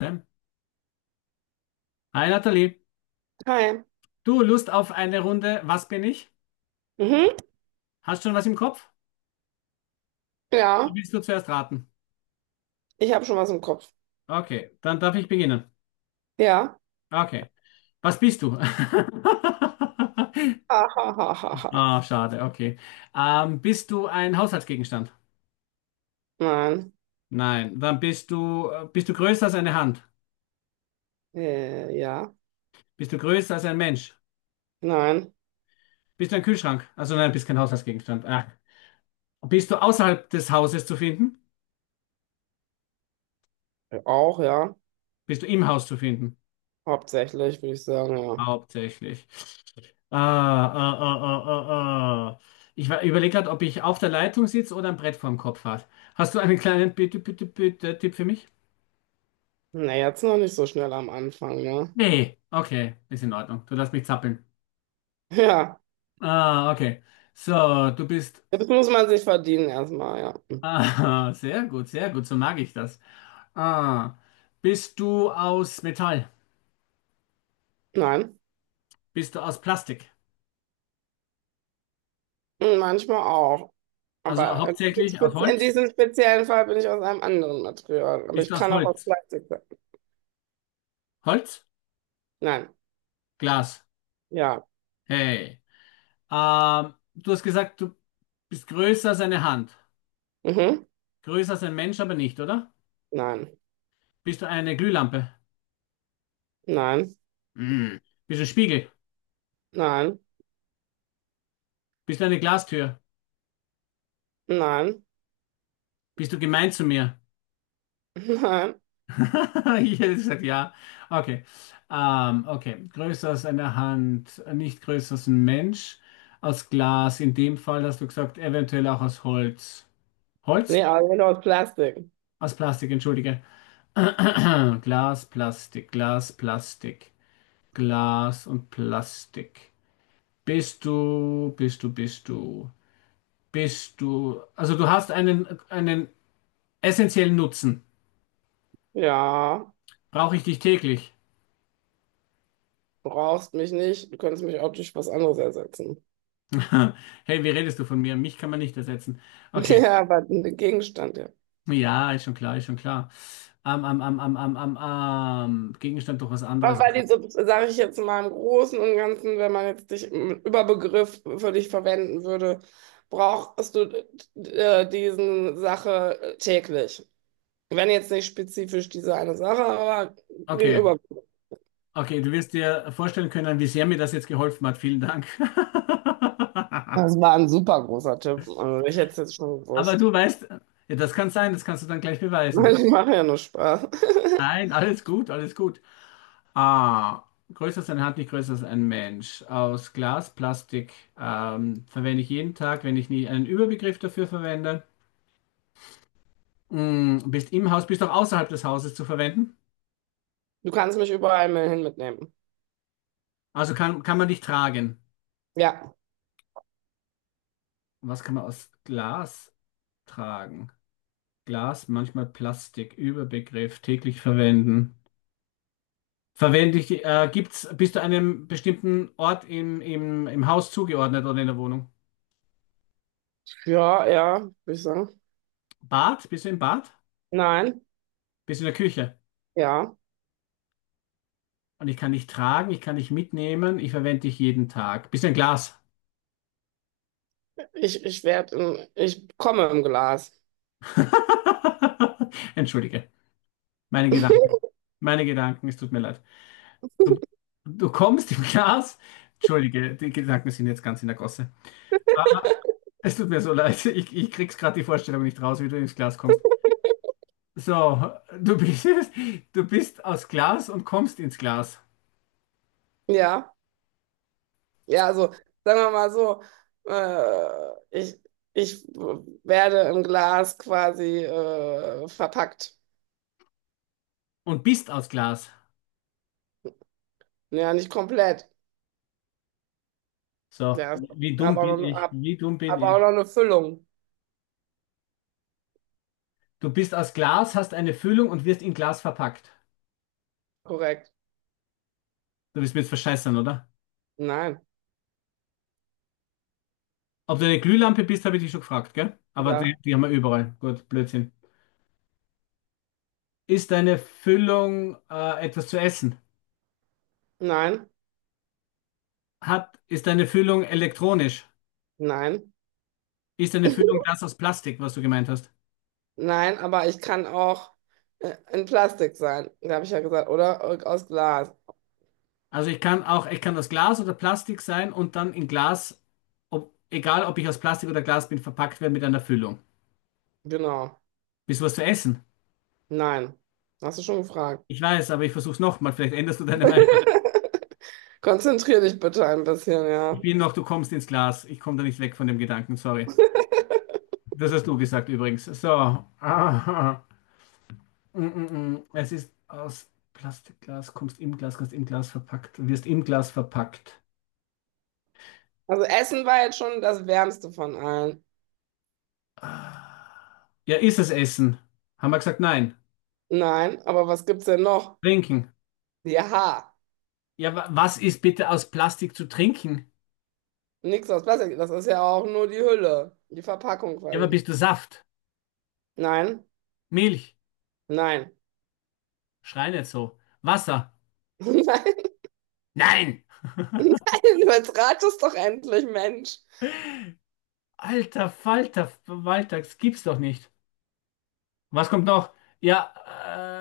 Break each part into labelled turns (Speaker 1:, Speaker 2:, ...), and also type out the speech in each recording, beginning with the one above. Speaker 1: Ne? Hi Nathalie,
Speaker 2: Hi.
Speaker 1: du Lust auf eine Runde Was bin ich?
Speaker 2: Mhm.
Speaker 1: Hast schon was im Kopf? Wie
Speaker 2: Ja,
Speaker 1: Willst du zuerst raten?
Speaker 2: ich habe schon was im Kopf.
Speaker 1: Okay, dann darf ich beginnen.
Speaker 2: Ja.
Speaker 1: Okay, was bist du?
Speaker 2: Ha, ha, ha, ha, ha.
Speaker 1: Ah, schade, okay. Bist du ein Haushaltsgegenstand?
Speaker 2: Nein.
Speaker 1: Nein, dann bist du größer als eine Hand?
Speaker 2: Ja.
Speaker 1: Bist du größer als ein Mensch?
Speaker 2: Nein.
Speaker 1: Bist du ein Kühlschrank? Also nein, bist kein Haushaltsgegenstand. Ah. Bist du außerhalb des Hauses zu finden?
Speaker 2: Auch, ja.
Speaker 1: Bist du im Haus zu finden?
Speaker 2: Hauptsächlich, würde ich sagen, ja.
Speaker 1: Hauptsächlich. Ah, ah, ah, ah, ah, ah. Ich überlege gerade, ob ich auf der Leitung sitze oder ein Brett vorm Kopf habe. Hast du einen kleinen bitte, bitte, bitte Tipp für mich?
Speaker 2: Na, jetzt noch nicht so schnell am Anfang, ne?
Speaker 1: Nee, okay, ist in Ordnung. Du lässt mich zappeln.
Speaker 2: Ja.
Speaker 1: Ah, okay. So, du bist.
Speaker 2: Jetzt muss man sich verdienen erstmal, ja.
Speaker 1: Ah, sehr gut, sehr gut, so mag ich das. Ah, bist du aus Metall?
Speaker 2: Nein.
Speaker 1: Bist du aus Plastik?
Speaker 2: Hm, manchmal auch.
Speaker 1: Also
Speaker 2: Aber
Speaker 1: hauptsächlich aus
Speaker 2: in
Speaker 1: Holz?
Speaker 2: diesem speziellen Fall bin ich aus einem anderen Material. Aber
Speaker 1: Bist
Speaker 2: ich
Speaker 1: du aus
Speaker 2: kann auch aus
Speaker 1: Holz?
Speaker 2: Plastik sein.
Speaker 1: Holz?
Speaker 2: Nein.
Speaker 1: Glas.
Speaker 2: Ja.
Speaker 1: Hey. Du hast gesagt, du bist größer als eine Hand.
Speaker 2: Mhm.
Speaker 1: Größer als ein Mensch, aber nicht, oder?
Speaker 2: Nein.
Speaker 1: Bist du eine Glühlampe?
Speaker 2: Nein.
Speaker 1: Mm. Bist du ein Spiegel?
Speaker 2: Nein.
Speaker 1: Bist du eine Glastür?
Speaker 2: Nein.
Speaker 1: Bist du gemein zu mir?
Speaker 2: Nein.
Speaker 1: Ich hätte gesagt, ja. Okay. Okay. Größer als eine Hand, nicht größer als ein Mensch. Aus Glas, in dem Fall hast du gesagt, eventuell auch aus Holz.
Speaker 2: Nee,
Speaker 1: Holz?
Speaker 2: aber genau aus Plastik.
Speaker 1: Aus Plastik, entschuldige. Glas, Plastik, Glas, Plastik. Glas und Plastik. Bist du, bist du, bist du, bist du. Also du hast einen essentiellen Nutzen.
Speaker 2: Ja,
Speaker 1: Brauche ich dich täglich?
Speaker 2: brauchst mich nicht. Du könntest mich auch durch was anderes ersetzen.
Speaker 1: Hey, wie redest du von mir? Mich kann man nicht ersetzen. Okay,
Speaker 2: Ja, aber ein Gegenstand, ja.
Speaker 1: ja, ist schon klar, ist schon klar. Am, am, am, am, am, am, am. Gegenstand doch was anderes.
Speaker 2: Aber diese, sage ich jetzt mal im Großen und Ganzen, wenn man jetzt dich im Überbegriff für dich verwenden würde, brauchst du diesen Sache täglich. Wenn jetzt nicht spezifisch diese eine Sache, aber den
Speaker 1: Okay,
Speaker 2: Überbegriff.
Speaker 1: okay, du wirst dir vorstellen können, wie sehr mir das jetzt geholfen hat. Vielen Dank.
Speaker 2: Das war ein super großer Tipp. Also ich hätte es jetzt schon
Speaker 1: Aber
Speaker 2: gewusst.
Speaker 1: du weißt, ja, das kann sein, das kannst du dann gleich beweisen.
Speaker 2: Ich mache ja nur Spaß.
Speaker 1: Nein, alles gut, alles gut. A. Größer als eine Hand, nicht größer als ein Mensch. Aus Glas, Plastik, verwende ich jeden Tag, wenn ich nie einen Überbegriff dafür verwende. Mm, bist im Haus, bist auch außerhalb des Hauses zu verwenden.
Speaker 2: Du kannst mich überall hin mitnehmen.
Speaker 1: Also kann man dich tragen?
Speaker 2: Ja.
Speaker 1: Was kann man aus Glas tragen? Glas, manchmal Plastik, Überbegriff, täglich verwenden. Verwende ich, bist du einem bestimmten Ort im Haus zugeordnet oder in der Wohnung?
Speaker 2: Ja, ja, würde ich sagen.
Speaker 1: Bad? Bist du im Bad?
Speaker 2: Nein,
Speaker 1: Bist du in der Küche?
Speaker 2: ja.
Speaker 1: Und ich kann dich tragen, ich kann dich mitnehmen, ich verwende dich jeden Tag. Bist du ein Glas?
Speaker 2: Ich komme im Glas.
Speaker 1: Entschuldige. Meine Gedanken, meine Gedanken, es tut mir leid. Du, du kommst im Glas. Entschuldige, die Gedanken sind jetzt ganz in der Gosse. Ah, es tut mir so leid, ich krieg's gerade die Vorstellung nicht raus, wie du ins Glas kommst. So, du bist, du bist aus Glas und kommst ins Glas.
Speaker 2: Ja, ja, also sagen wir mal so, äh, ich, ich werde im Glas quasi verpackt.
Speaker 1: Und bist aus Glas.
Speaker 2: Ja, nicht komplett.
Speaker 1: So,
Speaker 2: Ja,
Speaker 1: wie dumm
Speaker 2: habe auch
Speaker 1: bin
Speaker 2: noch,
Speaker 1: ich,
Speaker 2: hab,
Speaker 1: wie dumm bin
Speaker 2: hab auch
Speaker 1: ich.
Speaker 2: noch eine Füllung.
Speaker 1: Du bist aus Glas, hast eine Füllung und wirst in Glas verpackt.
Speaker 2: Korrekt.
Speaker 1: Du willst mir jetzt verscheißern, oder?
Speaker 2: Nein,
Speaker 1: Ob du eine Glühlampe bist, habe ich dich schon gefragt, gell? Aber die,
Speaker 2: ja,
Speaker 1: die haben wir überall. Gut, Blödsinn. Ist deine Füllung etwas zu essen?
Speaker 2: nein,
Speaker 1: Ist deine Füllung elektronisch?
Speaker 2: nein,
Speaker 1: Ist deine Füllung das aus Plastik, was du gemeint hast?
Speaker 2: nein, aber ich kann auch in Plastik sein. Da habe ich ja gesagt, oder? Aus Glas.
Speaker 1: Also ich kann auch, ich kann aus Glas oder Plastik sein und dann in Glas, ob, egal ob ich aus Plastik oder Glas bin, verpackt werden mit einer Füllung.
Speaker 2: Genau.
Speaker 1: Bist du was zu essen?
Speaker 2: Nein, hast du schon gefragt.
Speaker 1: Ich weiß, aber ich versuch's nochmal. Vielleicht änderst du deine Meinung.
Speaker 2: Konzentrier dich bitte ein bisschen,
Speaker 1: Ich
Speaker 2: ja.
Speaker 1: bin noch, du kommst ins Glas. Ich komme da nicht weg von dem Gedanken, sorry. Das hast du gesagt übrigens. So. Aha. Mm, mm, mm. Es ist aus Plastikglas, kommst im Glas, kannst im Glas verpackt, wirst im Glas verpackt.
Speaker 2: Also Essen war jetzt schon das Wärmste von allen.
Speaker 1: Ah. Ja, ist es Essen? Haben wir gesagt, nein.
Speaker 2: Nein, aber was gibt's denn noch?
Speaker 1: Trinken.
Speaker 2: Ja,
Speaker 1: Ja, wa was ist bitte aus Plastik zu trinken?
Speaker 2: nichts aus Plastik. Das ist ja auch nur die Hülle, die Verpackung
Speaker 1: Ja, aber
Speaker 2: quasi.
Speaker 1: bist du Saft?
Speaker 2: Nein,
Speaker 1: Milch?
Speaker 2: nein,
Speaker 1: Schrei nicht so. Wasser?
Speaker 2: nein,
Speaker 1: Nein!
Speaker 2: nein. Du jetzt ratest doch endlich, Mensch.
Speaker 1: Alter Falter, Walter, das gibt's doch nicht. Was kommt noch? Ja,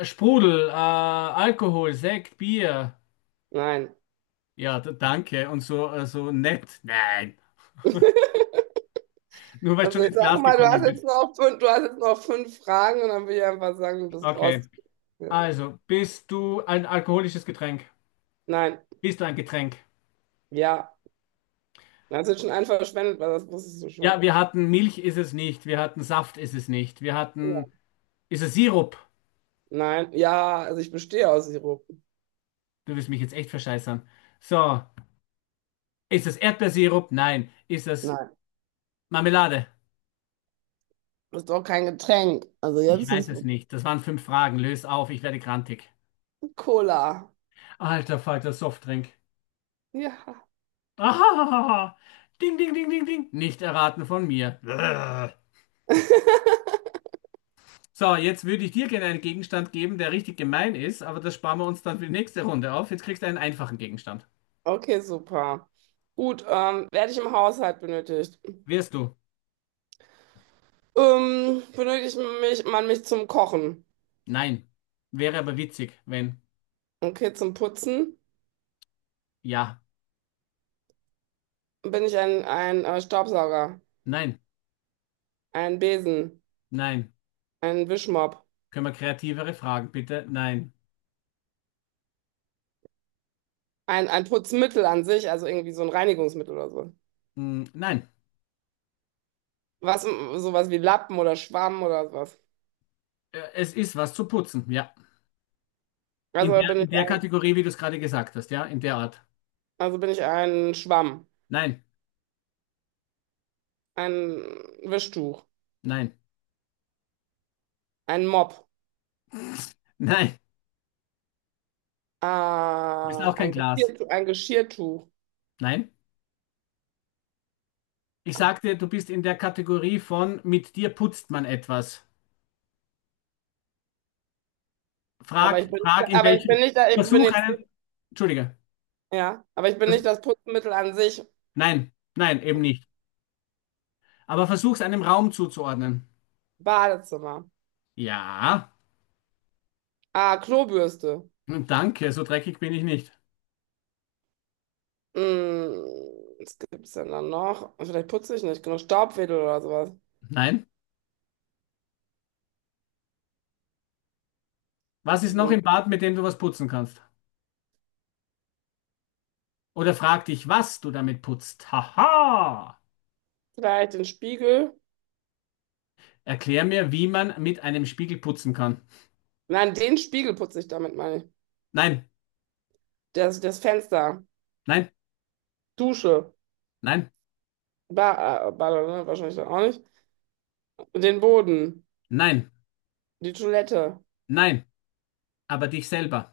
Speaker 1: Sprudel, Alkohol, Sekt, Bier.
Speaker 2: Nein.
Speaker 1: Ja, danke. Und so, also nett. Nein. Nur weil du
Speaker 2: Also
Speaker 1: schon
Speaker 2: ich
Speaker 1: ins
Speaker 2: sag
Speaker 1: Glas
Speaker 2: mal,
Speaker 1: gekommen bist.
Speaker 2: du hast jetzt noch fünf Fragen und dann will ich einfach sagen, du bist raus.
Speaker 1: Okay.
Speaker 2: Ja.
Speaker 1: Also, bist du ein alkoholisches Getränk?
Speaker 2: Nein,
Speaker 1: Bist du ein Getränk?
Speaker 2: ja. Das ist schon ein verschwendet, weil das wusstest du schon.
Speaker 1: Ja, wir hatten Milch ist es nicht. Wir hatten Saft ist es nicht. Wir
Speaker 2: Ja.
Speaker 1: hatten. Ist es Sirup?
Speaker 2: Nein, ja, also ich bestehe aus Sirup.
Speaker 1: Du wirst mich jetzt echt verscheißern. So. Ist es Erdbeersirup? Nein. Ist es
Speaker 2: Nein,
Speaker 1: Marmelade?
Speaker 2: das ist doch kein Getränk. Also jetzt
Speaker 1: Ich
Speaker 2: ist
Speaker 1: weiß
Speaker 2: es
Speaker 1: es nicht. Das waren 5 Fragen. Lös auf, ich werde grantig.
Speaker 2: Cola.
Speaker 1: Alter Falter, Softdrink.
Speaker 2: Ja.
Speaker 1: Ah, ding, ding, ding, ding, ding. Nicht erraten von mir. Brrr. So, jetzt würde ich dir gerne einen Gegenstand geben, der richtig gemein ist, aber das sparen wir uns dann für die nächste Runde auf. Jetzt kriegst du einen einfachen Gegenstand.
Speaker 2: Okay, super. Gut, werde ich im Haushalt benötigt?
Speaker 1: Wirst du?
Speaker 2: Man mich zum Kochen?
Speaker 1: Nein. Wäre aber witzig, wenn.
Speaker 2: Okay, zum Putzen
Speaker 1: Ja.
Speaker 2: bin ich ein Staubsauger,
Speaker 1: Nein.
Speaker 2: ein Besen,
Speaker 1: Nein.
Speaker 2: ein Wischmopp,
Speaker 1: Können wir kreativere Fragen, bitte? Nein.
Speaker 2: ein Putzmittel an sich, also irgendwie so ein Reinigungsmittel oder so.
Speaker 1: Hm, nein.
Speaker 2: Was, sowas wie Lappen oder Schwamm oder was.
Speaker 1: Es ist was zu putzen, ja. In
Speaker 2: Also
Speaker 1: der,
Speaker 2: bin ich
Speaker 1: in der
Speaker 2: ein,
Speaker 1: Kategorie, wie du es gerade gesagt hast, ja? In der Art.
Speaker 2: also bin ich ein Schwamm,
Speaker 1: Nein.
Speaker 2: ein Wischtuch,
Speaker 1: Nein.
Speaker 2: ein Mopp,
Speaker 1: Nein. Du bist auch kein Glas.
Speaker 2: Ein Geschirrtuch.
Speaker 1: Nein. Ich sagte, du bist in der Kategorie von mit dir putzt man etwas.
Speaker 2: Aber
Speaker 1: Frag,
Speaker 2: ich bin,
Speaker 1: frag in
Speaker 2: aber ich bin
Speaker 1: welchem,
Speaker 2: nicht, ich bin
Speaker 1: versuch
Speaker 2: jetzt nicht,
Speaker 1: einen, entschuldige,
Speaker 2: ja, aber ich bin
Speaker 1: das,
Speaker 2: nicht das Putzmittel an sich.
Speaker 1: nein, nein, eben nicht. Aber versuch es einem Raum zuzuordnen.
Speaker 2: Badezimmer.
Speaker 1: Ja,
Speaker 2: Ah, Klobürste.
Speaker 1: hm, danke, so dreckig bin ich nicht.
Speaker 2: Hm, was gibt's denn dann noch? Vielleicht putze ich nicht genug. Staubwedel oder sowas.
Speaker 1: Nein. Was ist noch
Speaker 2: Hm,
Speaker 1: im Bad, mit dem du was putzen kannst? Oder frag dich, was du damit putzt. Haha!
Speaker 2: vielleicht den Spiegel.
Speaker 1: Erklär mir, wie man mit einem Spiegel putzen kann.
Speaker 2: Nein, den Spiegel putze ich damit, meine ich.
Speaker 1: Nein,
Speaker 2: Das Fenster.
Speaker 1: nein,
Speaker 2: Dusche.
Speaker 1: nein,
Speaker 2: Ba Bade, ne? Wahrscheinlich dann auch nicht. Den Boden,
Speaker 1: nein,
Speaker 2: die Toilette,
Speaker 1: nein. Aber dich selber.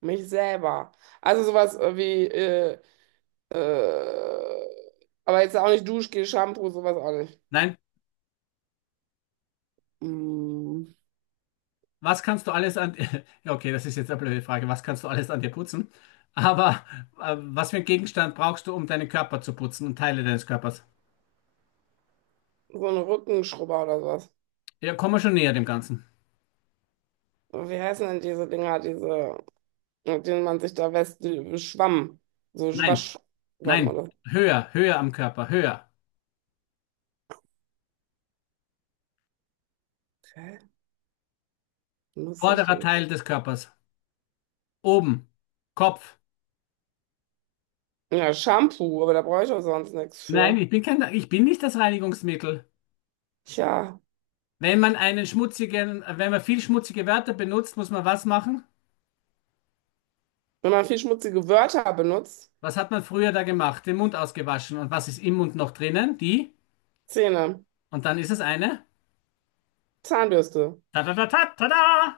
Speaker 2: mich selber. Also sowas äh, aber jetzt auch nicht Duschgel, Shampoo, sowas auch nicht.
Speaker 1: Nein,
Speaker 2: Mm,
Speaker 1: was kannst du alles an, ja, okay, das ist jetzt eine blöde Frage. Was kannst du alles an dir putzen? Aber was für einen Gegenstand brauchst du, um deinen Körper zu putzen und Teile deines Körpers?
Speaker 2: so ein Rückenschrubber oder sowas.
Speaker 1: Ja, komm mal schon näher dem Ganzen.
Speaker 2: Wie heißen denn diese Dinger, diese, mit denen man sich da wäscht, die- Schwamm, so
Speaker 1: Nein,
Speaker 2: Waschschwamm
Speaker 1: nein,
Speaker 2: oder so.
Speaker 1: höher, höher am Körper, höher.
Speaker 2: Okay, muss ich
Speaker 1: Vorderer
Speaker 2: denn?
Speaker 1: Teil des Körpers, oben, Kopf.
Speaker 2: Ja, Shampoo, aber da brauche ich auch sonst nichts
Speaker 1: Nein,
Speaker 2: für.
Speaker 1: ich bin kein, ich bin nicht das Reinigungsmittel.
Speaker 2: Tja,
Speaker 1: Wenn man einen schmutzigen, wenn man viel schmutzige Wörter benutzt, muss man was machen?
Speaker 2: wenn man viel schmutzige Wörter benutzt,
Speaker 1: Was hat man früher da gemacht? Den Mund ausgewaschen. Und was ist im Mund noch drinnen? Die?
Speaker 2: Zähne,
Speaker 1: Und dann ist es eine?
Speaker 2: Zahnbürste.
Speaker 1: Ta-ta-ta-ta-ta-da!